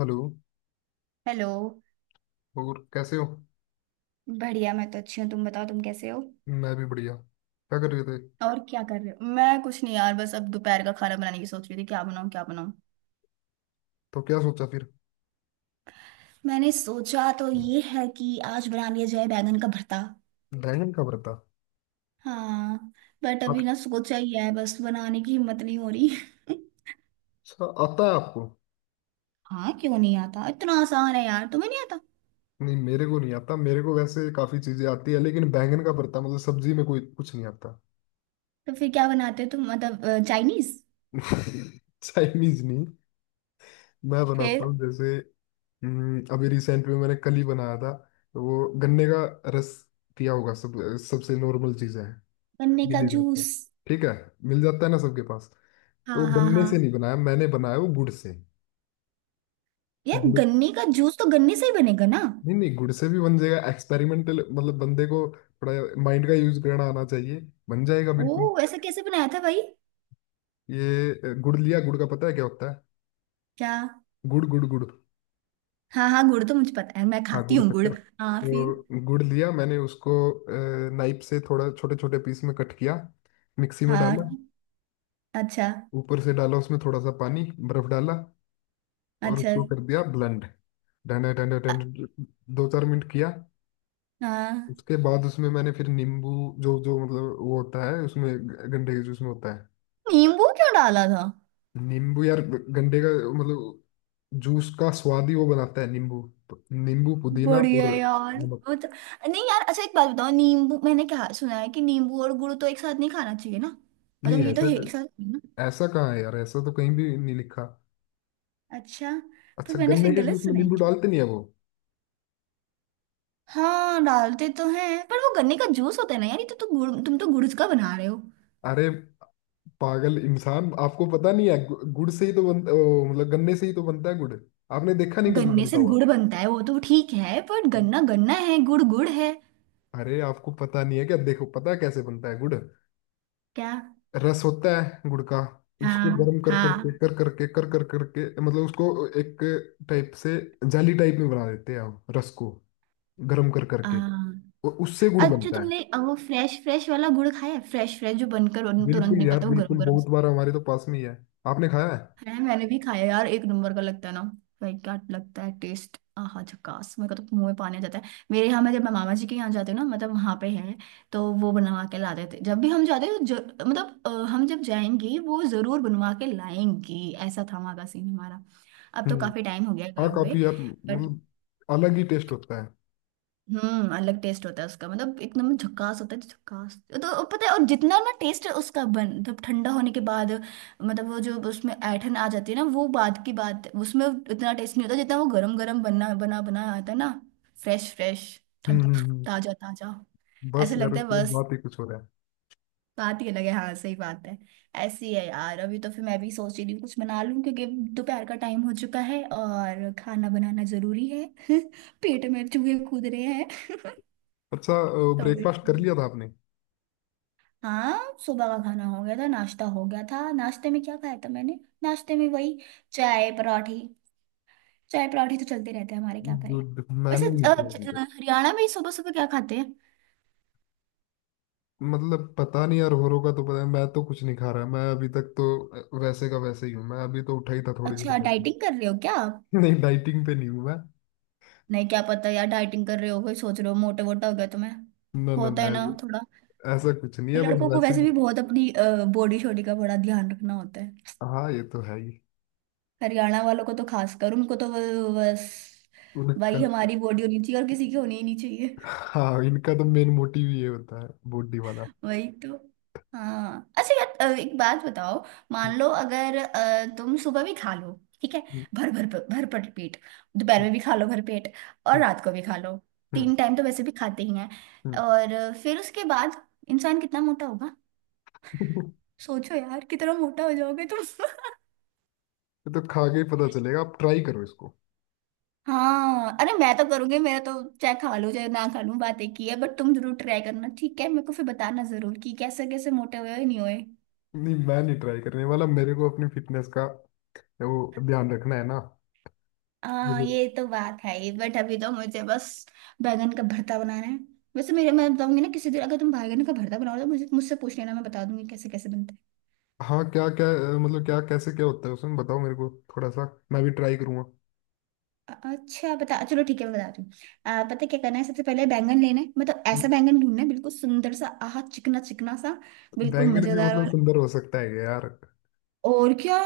Hello. Hello. और कैसे हो? बढ़िया, मैं तो अच्छी हूँ, तुम बताओ तुम कैसे हो? मैं भी बढ़िया। क्या कर रहे थे? और क्या कर रहे हो? मैं कुछ नहीं यार, बस अब दोपहर का खाना बनाने की सोच रही थी, क्या बनाऊँ क्या बनाऊँ। तो क्या सोचा फिर? मैंने सोचा तो ये है कि आज बना लिया जाए बैंगन का भरता। बैंगन का भरता, हाँ। बट अभी ना सोचा ही है, बस बनाने की हिम्मत नहीं हो रही। अच्छा आता है आपको? हाँ, क्यों नहीं आता? इतना आसान है यार, तुम्हें नहीं आता? नहीं, मेरे को नहीं आता। मेरे को वैसे काफी चीजें आती है लेकिन बैंगन का भरता मतलब सब्जी में कोई कुछ नहीं आता। तो फिर क्या बनाते हो तुम, मतलब चाइनीज? चाइनीज नहीं। मैं बनाता फिर? हूँ जैसे अभी रिसेंट में मैंने कल ही बनाया था। तो वो गन्ने का रस पिया होगा सब। सबसे नॉर्मल चीज है, गन्ने मिल का ही जाता है। जूस? ठीक है, मिल जाता है ना सबके पास। तो हाँ वो हाँ गन्ने से हाँ। नहीं बनाया, मैंने बनाया वो गुड़ से। यार गुड़। गन्ने का जूस तो गन्ने से ही बनेगा ना। नहीं नहीं, गुड़ से भी बन जाएगा एक्सपेरिमेंटल मतलब, बंदे को थोड़ा माइंड का यूज करना आना चाहिए, बन जाएगा बिल्कुल। ओ, ऐसा कैसे बनाया था भाई? ये गुड़ लिया। गुड़ का पता है क्या होता है? क्या? गुड़ गुड़ गुड़। हाँ हाँ, गुड़ तो मुझे पता है, मैं हाँ, खाती गुड़ हूँ गुड़। शक्कर। हाँ फिर। तो गुड़ लिया मैंने, उसको नाइफ से थोड़ा छोटे छोटे पीस में कट किया, मिक्सी में डाला, हाँ। अच्छा। ऊपर से डाला उसमें थोड़ा सा पानी, बर्फ डाला और अच्छा। उसको कर दिया ब्लेंड। डंडे डंडे अ- डंडे, दो चार मिनट किया। हाँ। उसके बाद उसमें मैंने फिर नींबू, जो जो मतलब वो होता है उसमें गंडे के जूस में होता है। नींबू क्यों डाला था? नींबू यार, गंडे का मतलब जूस का स्वाद ही वो बनाता है नींबू। नींबू, पुदीना और बढ़िया यार। नमक। वो तो। नहीं यार, अच्छा एक बात बताओ, नींबू, मैंने क्या सुना है कि नींबू और गुड़ तो एक साथ नहीं खाना चाहिए ना, मतलब नहीं ये तो ऐसा है एक साथ है ना? ऐसा कहाँ है यार, ऐसा तो कहीं भी नहीं लिखा। अच्छा। पर अच्छा, मैंने गन्ने फिर के गलत जूस में सुना है नींबू कि। डालते नहीं है वो? हाँ डालते तो हैं पर वो गन्ने का जूस होता है ना यार, ये तो गुड़, तुम तो गुड़ का बना रहे हो। अरे पागल इंसान, आपको पता नहीं है, गु- गुड़ से ही तो बनता ओ, मतलब गन्ने से ही तो बनता है गुड़। आपने देखा नहीं कभी गन्ने बनता से हुआ? गुड़ बनता है वो तो ठीक है, पर गन्ना गन्ना है, गुड़ गुड़ है। अरे आपको पता नहीं है क्या? देखो, पता है कैसे बनता है गुड़? क्या? रस होता है गुड़ का, उसको हाँ गर्म कर करके हाँ कर करके कर कर करके मतलब उसको एक टाइप से जाली टाइप में बना देते हैं हम, रस को गर्म कर करके, हाँ। और उससे गुड़ अच्छा बनता है। तुमने वो फ्रेश फ्रेश वाला गुड़ खाया है? फ्रेश फ्रेश जो बनकर तुरंत बिल्कुल यार निकलता है वो गरम बिल्कुल, गरम से? बहुत बार, हमारे तो पास में ही है। आपने खाया है? खाया है, मैंने भी खाया है यार, एक नंबर का लगता है ना। भाई क्या लगता है टेस्ट, आहा झकास! मेरे को तो मुंह में पानी आ जाता है। मेरे यहाँ, मैं जब मैं मामा जी के यहाँ जाती हूँ ना, मतलब वहाँ पे है तो वो बनवा के ला देते। जब भी हम जाते हैं तो हम जब जाएंगे वो जरूर बनवा के लाएंगी, ऐसा था वहाँ का सीन हमारा। अब तो हम्म काफी टाइम हो गया हाँ, गए हुए। काफी यार, मतलब अलग ही टेस्ट होता है। अलग टेस्ट होता है उसका, मतलब एकदम झकास होता है। तो झकास तो पता है, और जितना ना टेस्ट उसका बन, मतलब ठंडा होने के बाद, मतलब वो जो उसमें ऐठन आ जाती है ना, वो बाद की बात है, उसमें इतना टेस्ट नहीं होता जितना वो गरम गरम बना बना बना आता है ना। Fresh fresh. हम्म हम्म हम्म। ताजा ताजा। बस ऐसा यार, लगता है उसकी बस। बात ही कुछ हो रहा है। बात ही अलग है, हाँ सही बात है। ऐसी है यार, अभी तो फिर मैं भी सोच ही रही हूँ कुछ बना लूँ, क्योंकि दोपहर का टाइम हो चुका है और खाना बनाना जरूरी है। पेट में चूहे कूद रहे हैं। अच्छा, तो ब्रेकफास्ट कर वैसे। लिया था आपने? हाँ सुबह का खाना हो गया था, नाश्ता हो गया था। नाश्ते में क्या खाया था मैंने? नाश्ते में वही, चाय पराठी। चाय पराठी तो चलते रहते हैं हमारे, क्या करें। दूध वैसे मैंने नहीं किया अभी। हरियाणा में सुबह सुबह क्या खाते हैं? मतलब पता नहीं यार, होरो का तो पता है, मैं तो कुछ नहीं खा रहा, मैं अभी तक तो वैसे का वैसे ही हूँ, मैं अभी तो उठा ही था थोड़ी देर अच्छा पहले। डाइटिंग कर रहे हो क्या आप? नहीं, डाइटिंग पे नहीं हूँ मैं। नहीं क्या पता यार, डाइटिंग कर रहे हो कोई, सोच रहे हो मोटे वोटा हो गया तुम्हें। ना ना होता ना, है ना ऐसा थोड़ा। ऐसा कुछ नहीं है, बस लड़कों को वैसे वैसे भी ही। बहुत अपनी बॉडी शॉडी का बड़ा ध्यान रखना होता है। हाँ, ये तो है ही। हरियाणा वालों को तो खासकर, उनको तो बस। उनका। भाई हमारी बॉडी होनी चाहिए, और किसी की होनी ही नहीं चाहिए। हाँ, इनका तो मेन मोटिव ये होता है, बॉडी वाला। वही तो। हाँ अच्छा यार, एक बात बताओ। हम्म, मान लो, अगर तुम सुबह भी खा लो, ठीक है, हम्म, भर भर भर भर पेट, दोपहर में भी खा लो भर पेट, और हम्म, रात को भी खा लो, हम्म, तीन टाइम तो वैसे भी खाते ही हैं, हम्म। और फिर उसके बाद इंसान कितना मोटा होगा? सोचो यार कितना मोटा हो जाओगे तुम। ये तो खा के ही पता चलेगा, आप ट्राई करो इसको। हाँ अरे मैं तो करूंगी, मेरा तो चाहे खा लूं चाहे ना खा लूं बात एक ही है, बट तुम जरूर ट्राई करना ठीक है, मेरे को फिर बताना जरूर कि कैसे कैसे मोटे हुए हो या नहीं हुए। नहीं, मैं नहीं ट्राई करने वाला, मेरे को अपनी फिटनेस का वो ध्यान रखना है ना। हाँ ये तो बात है ही, बट अभी तो मुझे बस बैंगन का भरता बनाना है। वैसे मेरे, मैं बताऊंगी ना किसी दिन, अगर तुम बैंगन का भरता बनाओ तो मुझे, मुझसे पूछ लेना, मैं बता दूंगी कैसे कैसे बनता है। हाँ, क्या क्या? मतलब क्या, कैसे क्या होता है उसमें, बताओ मेरे को थोड़ा सा, मैं भी ट्राई करूंगा। अच्छा बता, चलो ठीक है, मैं बताती हूँ। पता है क्या करना है? सबसे पहले बैंगन लेना है। मतलब ऐसा बैंगन ढूंढना है, बिल्कुल सुंदर सा, आह चिकना चिकना सा, बिल्कुल बैंगन भी मजेदार मतलब वाला। सुंदर हो सकता है यार? और क्या।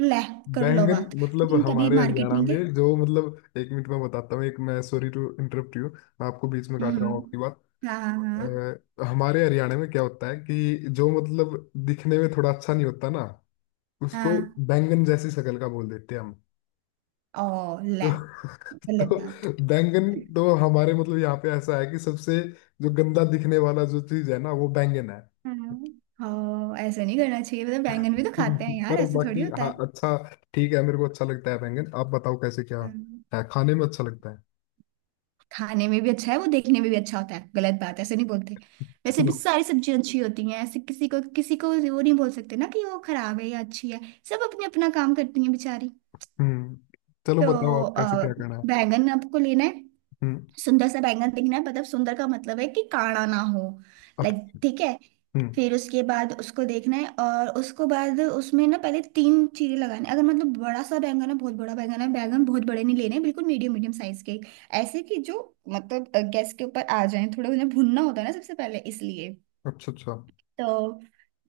ले, कर लो बैंगन बात। तो मतलब तुम कभी हमारे मार्केट हरियाणा नहीं गए? में जो मतलब, एक मिनट मैं बताता हूँ, एक मैं सॉरी टू इंटरप्ट यू, मैं आपको बीच में काट रहा हूँ हम्म। आपकी बात। हाँ हाँ हमारे हरियाणा में क्या होता है कि जो मतलब दिखने में थोड़ा अच्छा नहीं होता ना, उसको हाँ बैंगन जैसी शक्ल का बोल देते हैं हम। हाँ। ओ तो ले, गलत बात। तो बैंगन तो हमारे मतलब यहाँ पे ऐसा है कि सबसे जो गंदा दिखने वाला जो चीज है ना, वो बैंगन है। हम्म। हाँ, ऐसा नहीं करना चाहिए, मतलब बैंगन भी तो खाते हैं यार, पर ऐसे थोड़ी बाकी, होता है। हाँ, अच्छा, ठीक है, मेरे को अच्छा लगता है बैंगन। आप बताओ कैसे क्या हम्म, है, खाने में अच्छा लगता है। खाने में भी अच्छा है वो, देखने में भी अच्छा होता है। गलत बात है, ऐसे नहीं बोलते। वैसे भी चलो। सारी सब्जियां अच्छी होती हैं, ऐसे किसी को वो नहीं बोल सकते ना कि वो खराब है या अच्छी है। सब अपने अपना काम करती हैं बेचारी। हम्म। चलो बताओ, तो आप कैसे क्या करना है। बैंगन आपको लेना है। हम्म। सुंदर सा बैंगन दिखना है, मतलब सुंदर का मतलब है कि काड़ा ना हो, अ- लाइक, ठीक है। हम्म। फिर उसके बाद उसको देखना है, और उसको बाद उसमें ना पहले तीन चीरे लगाने, अगर मतलब बड़ा सा बैंगन है, बहुत बड़ा बैंगन है। बैंगन बहुत बड़े नहीं लेने, बिल्कुल मीडियम मीडियम साइज के, ऐसे कि जो मतलब गैस के ऊपर आ जाए, थोड़े उन्हें भुनना होता है ना सबसे पहले, इसलिए। अच्छा अच्छा तो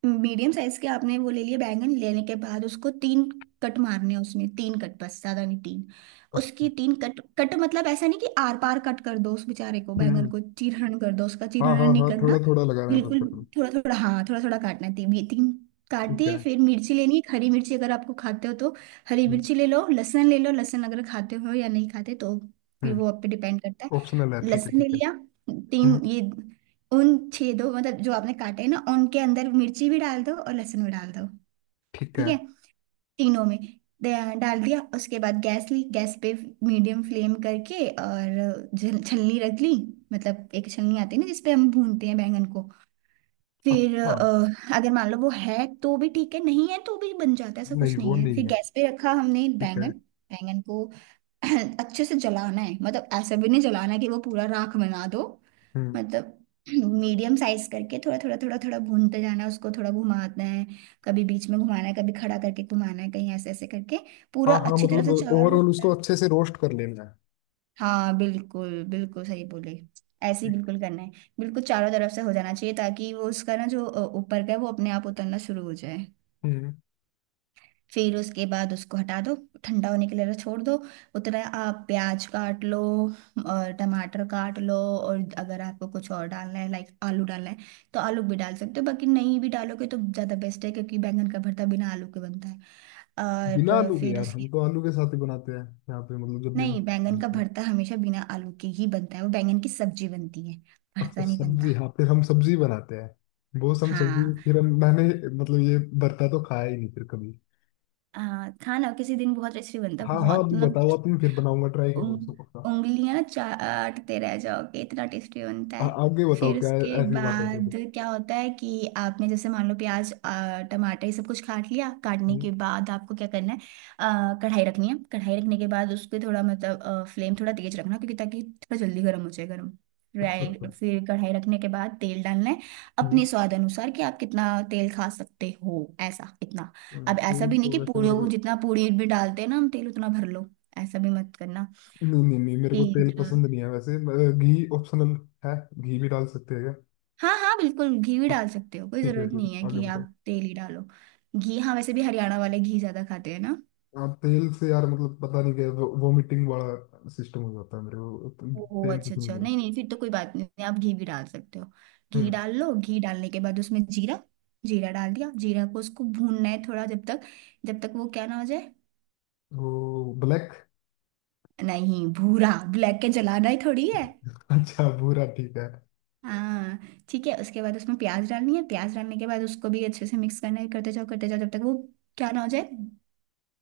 मीडियम साइज के आपने वो ले लिए। बैंगन लेने के बाद उसको तीन कट मारने हैं, उसमें तीन कट, बस ज्यादा नहीं, तीन। अच्छा, उसकी तीन कट, कट मतलब ऐसा नहीं कि आर पार कट कर दो उस बेचारे को, बैंगन हम्म। को चीरहरण कर दो, उसका हाँ हाँ चीरहरण नहीं हाँ, थोड़ा करना। थोड़ा लगा रहे हैं बस, बिल्कुल करूँ? थोड़ा थोड़ा, हाँ थोड़ा थोड़ा काटना है तीन, ये तीन काट ठीक दिए। है। फिर मिर्ची लेनी है एक हरी मिर्ची, अगर आपको खाते हो तो हरी हम्म मिर्ची ले लो। लहसुन ले लो, लहसुन अगर खाते हो या नहीं खाते तो फिर वो आप हम्म। पे डिपेंड करता ऑप्शनल है, है। ठीक है लहसुन ले ठीक है। लिया, तीन हम्म, ये उन छेदों, मतलब जो आपने काटे हैं ना, उनके अंदर मिर्ची भी डाल दो और लहसुन भी डाल दो। ठीक ठीक है, है। तीनों में दे- डाल दिया। उसके बाद गैस ली, गैस पे मीडियम फ्लेम करके, और छलनी रख ली। मतलब एक छलनी आती है ना जिसपे हम भूनते हैं बैंगन को। फिर अच्छा। अगर मान लो वो है तो भी ठीक है, नहीं है तो भी बन जाता है, ऐसा नहीं कुछ वो नहीं है। नहीं फिर है, गैस पे रखा हमने ठीक बैंगन। है। बैंगन को अच्छे से जलाना है, मतलब ऐसा भी नहीं जलाना है कि वो पूरा राख बना दो। हम्म। मतलब मीडियम साइज करके थोड़ा थोड़ा थोड़ा थोड़ा भूनते जाना है उसको, थोड़ा घुमाना है। कभी बीच में घुमाना है, कभी खड़ा करके घुमाना है, कहीं ऐसे ऐसे करके पूरा हाँ हाँ, अच्छी तरह मतलब से चारों ओवरऑल उसको तरफ। अच्छे से रोस्ट कर लेना है। हाँ बिल्कुल, बिल्कुल सही बोले। ऐसे ही बिल्कुल करना है। बिल्कुल चारों तरफ से हो जाना चाहिए, ताकि वो उसका ना जो ऊपर का है वो अपने आप उतरना शुरू हो जाए। हम्म। फिर उसके बाद उसको हटा दो, ठंडा होने के लिए छोड़ दो। उतना आप प्याज काट लो और टमाटर काट लो, और अगर आपको कुछ और डालना है, लाइक आलू डालना है, तो आलू भी डाल सकते हो, बाकी नहीं भी डालोगे तो ज़्यादा बेस्ट है, क्योंकि बैंगन का भरता बिना आलू के बनता है। बिना और आलू के फिर यार, उसके। हम तो आलू के साथ ही बनाते हैं यहाँ पे, मतलब जब भी। नहीं, बैंगन का भरता हमेशा बिना आलू के ही बनता है, वो बैंगन की सब्जी बनती है, अच्छा, भरता नहीं सब्जी, बनता। हाँ, फिर हम सब्जी बनाते हैं बहुत, हम सब्जी, हाँ फिर हम मैंने मतलब ये भरता तो खाया ही नहीं फिर कभी। खाना किसी दिन बहुत टेस्टी बनता है, हाँ हाँ, बहुत अभी मतलब। बताओ आप, मैं फिर बनाऊंगा, ट्राई करूंगा इसको पक्का। उंग- उंगलियां चाटते रह जाओगे, इतना टेस्टी बनता है। आगे बताओ फिर क्या है, उसके ऐसी बात है तो। बाद क्या होता है कि आपने जैसे मान लो प्याज टमाटर, ये सब कुछ काट लिया। काटने हम्म, के बाद आपको क्या करना है? कढ़ाई रखनी है। कढ़ाई रखने के बाद उसको थोड़ा, मतलब फ्लेम थोड़ा तेज रखना, क्योंकि, ताकि थोड़ा जल्दी गर्म हो जाए गर्म। अच्छा राइट, अच्छा। फिर कढ़ाई रखने के बाद तेल डालना है, अपने हम्म, स्वाद अनुसार कि आप कितना तेल खा सकते हो, ऐसा इतना। अब ऐसा तेल भी नहीं तो कि वैसे पूरे मेरे को। जितना पूरी भी डालते हैं ना हम तेल, उतना भर लो, ऐसा भी मत करना। नहीं नहीं नहीं, मेरे को तेल, तेल पसंद नहीं है वैसे। घी ऑप्शनल है? घी भी डाल सकते हैं क्या? हाँ हाँ बिल्कुल घी भी हाँ, डाल सकते हो, कोई जरूरत ठीक नहीं है है आगे कि आप बताओ। तेल ही डालो। घी, हाँ वैसे भी हरियाणा वाले घी ज्यादा खाते हैं ना। हाँ, तेल से यार मतलब पता नहीं क्या वो, वोमिटिंग वाला सिस्टम हो जाता है मेरे को तो, ओह तेल अच्छा कुछ अच्छा, नहीं है। नहीं नहीं, फिर तो कोई बात नहीं, आप घी भी डाल सकते हो। घी हम्म, डाल लो। घी डालने के बाद उसमें जीरा, जीरा डाल दिया। जीरा को उसको भूनना है थोड़ा, जब तक, जब तक वो क्या ना हो जाए? वो ब्लैक? नहीं भूरा, ब्लैक के जलाना ही थोड़ी है। अच्छा, भूरा ठीक है। हाँ ठीक है। उसके बाद उसमें प्याज डालनी है, प्याज डालने के बाद उसको भी अच्छे से मिक्स करना है, करते जाओ जब तक वो क्या ना हो जाए,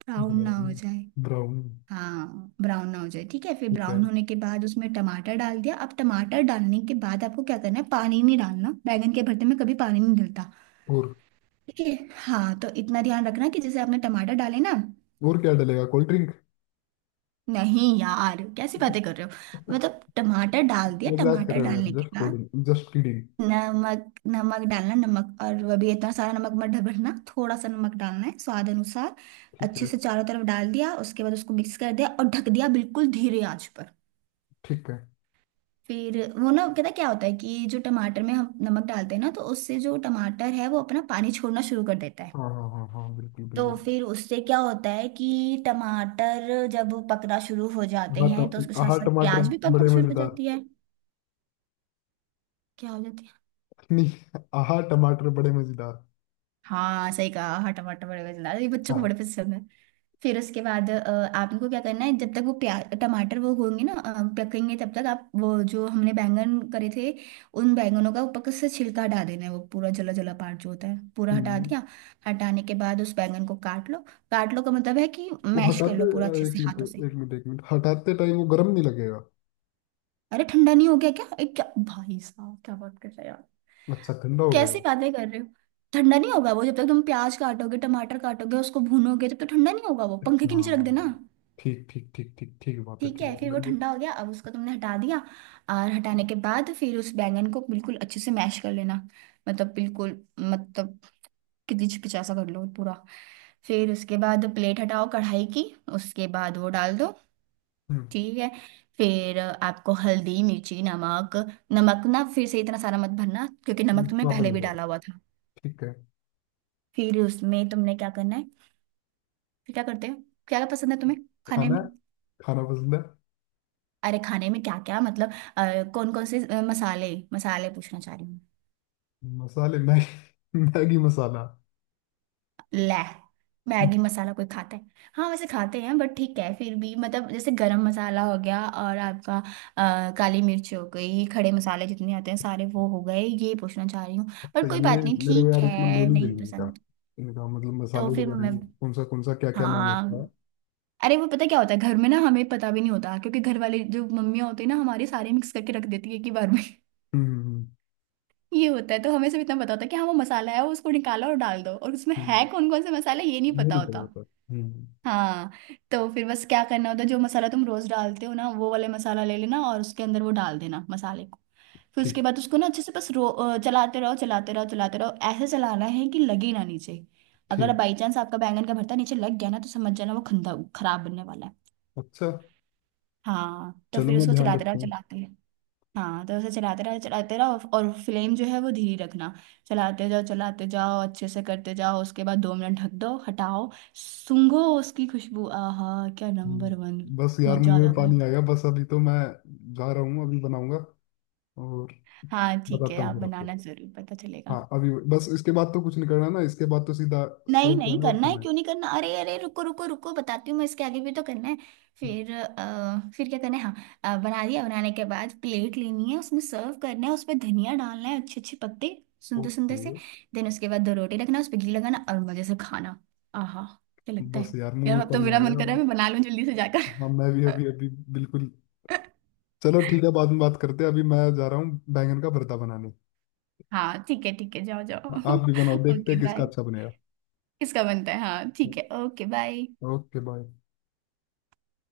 ब्राउन ना हो ब्राउन, जाए। ब्राउन। हाँ ब्राउन ना हो जाए ठीक है। फिर ठीक है। ब्राउन होने के बाद उसमें टमाटर डाल दिया। अब टमाटर डालने के बाद आपको क्या करना है? पानी नहीं डालना, बैंगन के भरते में कभी पानी नहीं डलता। और ठीक है। हाँ तो इतना ध्यान रखना कि जैसे आपने टमाटर डाले ना, और क्या डलेगा, कोल्ड ड्रिंक? नहीं। यार कैसी बातें कर रहे हो। मतलब टमाटर डाल दिया। मजाक कर टमाटर रहे हो यार, डालने के जस्ट बाद कोल्ड, जस्ट किडिंग। नमक, नमक डालना। नमक और वो भी इतना सारा नमक मत भरना, थोड़ा सा नमक डालना है, स्वाद अनुसार। ठीक अच्छे है से चारों तरफ डाल दिया, उसके बाद उसको मिक्स कर दिया और ढक दिया, बिल्कुल धीरे आंच पर। ठीक है। फिर वो ना, कहता क्या होता है कि जो टमाटर में हम नमक डालते हैं ना, तो उससे जो टमाटर है वो अपना पानी छोड़ना शुरू कर देता है। हाँ हाँ हाँ हाँ, बिल्कुल तो बिल्कुल। फिर उससे क्या होता है कि टमाटर जब पकना शुरू हो जाते हैं, तो उसके साथ आहा साथ टमाटर प्याज भी बड़े पकनी शुरू हो मजेदार। जाती है। क्या हो जाती है? नहीं, आहा टमाटर बड़े मजेदार। हाँ सही कहा। हाँ, टमाटर बड़े पसंद आता है ये, बच्चों को हाँ। बड़े पसंद है। फिर उसके बाद आप इनको क्या करना है, जब तक वो प्याज टमाटर वो होंगे ना, पकेंगे, तब तक आप वो जो हमने बैंगन करे थे, उन बैंगनों का ऊपर से छिलका हटा देना है। वो पूरा जला जला पार्ट जो होता है, पूरा हटा हम्म, दिया। हटाने के बाद उस बैंगन को काट लो। काट लो का मतलब है कि वो मैश कर हटाते लो पूरा अच्छे एक से मिनट हाथों से। एक मिनट, हटाते टाइम वो गर्म नहीं लगेगा? अरे ठंडा नहीं हो गया क्या? क्या भाई साहब, क्या बात कर रहे हैं। अच्छा, ठंडा हो गया कैसी है। बातें कर रहे हो। ठंडा नहीं होगा? वो जब तक तुम प्याज काटोगे, टमाटर काटोगे, उसको भूनोगे, तब तक ठंडा नहीं होगा। वो हाँ पंखे के नीचे हाँ, रख देना। हाँ। ठीक ठीक ठीक ठीक, ठीक बात है, ठीक ठीक है, है फिर वो बंदे। ठंडा हो गया। अब उसको तुमने हटा दिया और हटाने के बाद फिर उस बैंगन को बिल्कुल अच्छे से मैश कर लेना। मतलब बिल्कुल, मतलब कितनी पिचा सा कर लो पूरा। फिर उसके बाद प्लेट हटाओ कढ़ाई की, उसके बाद वो डाल दो। हम्म, ठीक है, फिर आपको हल्दी, मिर्ची, नमक। नमक ना फिर से इतना सारा मत भरना, क्योंकि नमक इस तुमने बात पहले में भी जाओ, डाला हुआ था। ठीक है। फिर उसमें तुमने क्या करना है? फिर क्या करते हैं, क्या पसंद है तुम्हें खाने खाना? में? खाना पसंद है। अरे खाने में क्या क्या मतलब, कौन कौन से मसाले, मसाले पूछना चाह रही हूँ। मसाले, मैगी मैगी मसाला। ले, मैगी मसाला कोई खाता है? हाँ वैसे खाते हैं, बट ठीक है, फिर भी मतलब जैसे गरम मसाला हो गया, और आपका काली मिर्च हो गई, खड़े मसाले जितने आते हैं सारे, वो हो गए, ये पूछना चाह रही हूँ। पर तो कोई ये बात नहीं, मेरे को ठीक यार इतना है, नॉलेज नहीं नहीं है इनका। पसंद। इनका मतलब तो मसालों के फिर बारे मैं, में कौन सा कौन सा, क्या क्या नाम होता है। हाँ, अरे वो पता क्या होता है, घर में ना हमें पता भी नहीं होता, क्योंकि घर वाले जो मम्मियाँ होती है ना, हमारे सारे मिक्स करके रख देती है एक ही बार में। हम्म। ये होता है, तो हमें सिर्फ इतना पता होता है कि हाँ वो मसाला है वो, उसको निकालो और डाल दो। और उसमें हम्म, है कौन कौन से मसाला, ये नहीं ये पता नहीं पता होता। होता। हम्म हम्म। हाँ, तो फिर बस क्या करना होता है, जो मसाला तुम रोज डालते हो ना, वो वाले मसाला ले लेना और उसके अंदर वो डाल देना, मसाले को। फिर ठीक उसके बाद उसको ना अच्छे से बस चलाते रहो, चलाते रहो। ऐसे चलाना है कि लगे ना नीचे। अगर ठीक, बाई चांस आपका बैंगन का भरता नीचे लग गया ना, तो समझ जाना वो खंदा खराब बनने वाला है। अच्छा। हाँ, तो चलो, फिर मैं उसको ध्यान चलाते रहो, रखता हूँ। चलाते, हाँ तो उसे चलाते रहो, और फ्लेम जो है वो धीरे रखना। चलाते जाओ, अच्छे से करते जाओ। उसके बाद 2 मिनट ढक दो, हटाओ, सूंघो उसकी खुशबू। आहा क्या, नंबर 1। हम्म, बस यार मुंह मजा आ में जाता है। पानी आ गया, बस अभी तो मैं जा रहा हूँ, अभी बनाऊंगा और हाँ ठीक है, बताता हूँ आप फिर आपको। बनाना जरूर, पता चलेगा। हाँ अभी बस, इसके बाद तो कुछ नहीं करना ना, इसके बाद तो सीधा नहीं सर्व नहीं, करना और करना है, खाना क्यों नहीं करना। अरे अरे रुको रुको रुको, बताती हूँ मैं, इसके आगे भी तो करना है। है? फिर फिर क्या करना है, हाँ, बना दिया। बनाने के बाद प्लेट लेनी है, उसमें सर्व करना है, उसमें धनिया डालना है अच्छे अच्छे पत्ते, सुंदर सुंदर ओके। से। देन उसके बाद 2 रोटी रखना, उस पर घी लगाना और मजे से खाना। आहा, क्या लगता बस है? यार, मुंह यार में अब तो पानी मेरा आ मन गया कर रहा अब। है मैं बना लूँ जल्दी से जाकर। हाँ, मैं भी अभी अभी, बिल्कुल। चलो ठीक है, बाद में बात करते हैं, अभी मैं जा रहा हूँ बैंगन का भरता बनाने। हाँ ठीक है ठीक है, जाओ जाओ। आप भी बनाओ, देखते हैं ओके किसका बाय। अच्छा बनेगा। इसका बनता है, हाँ ठीक है, ओके बाय। Okay bye.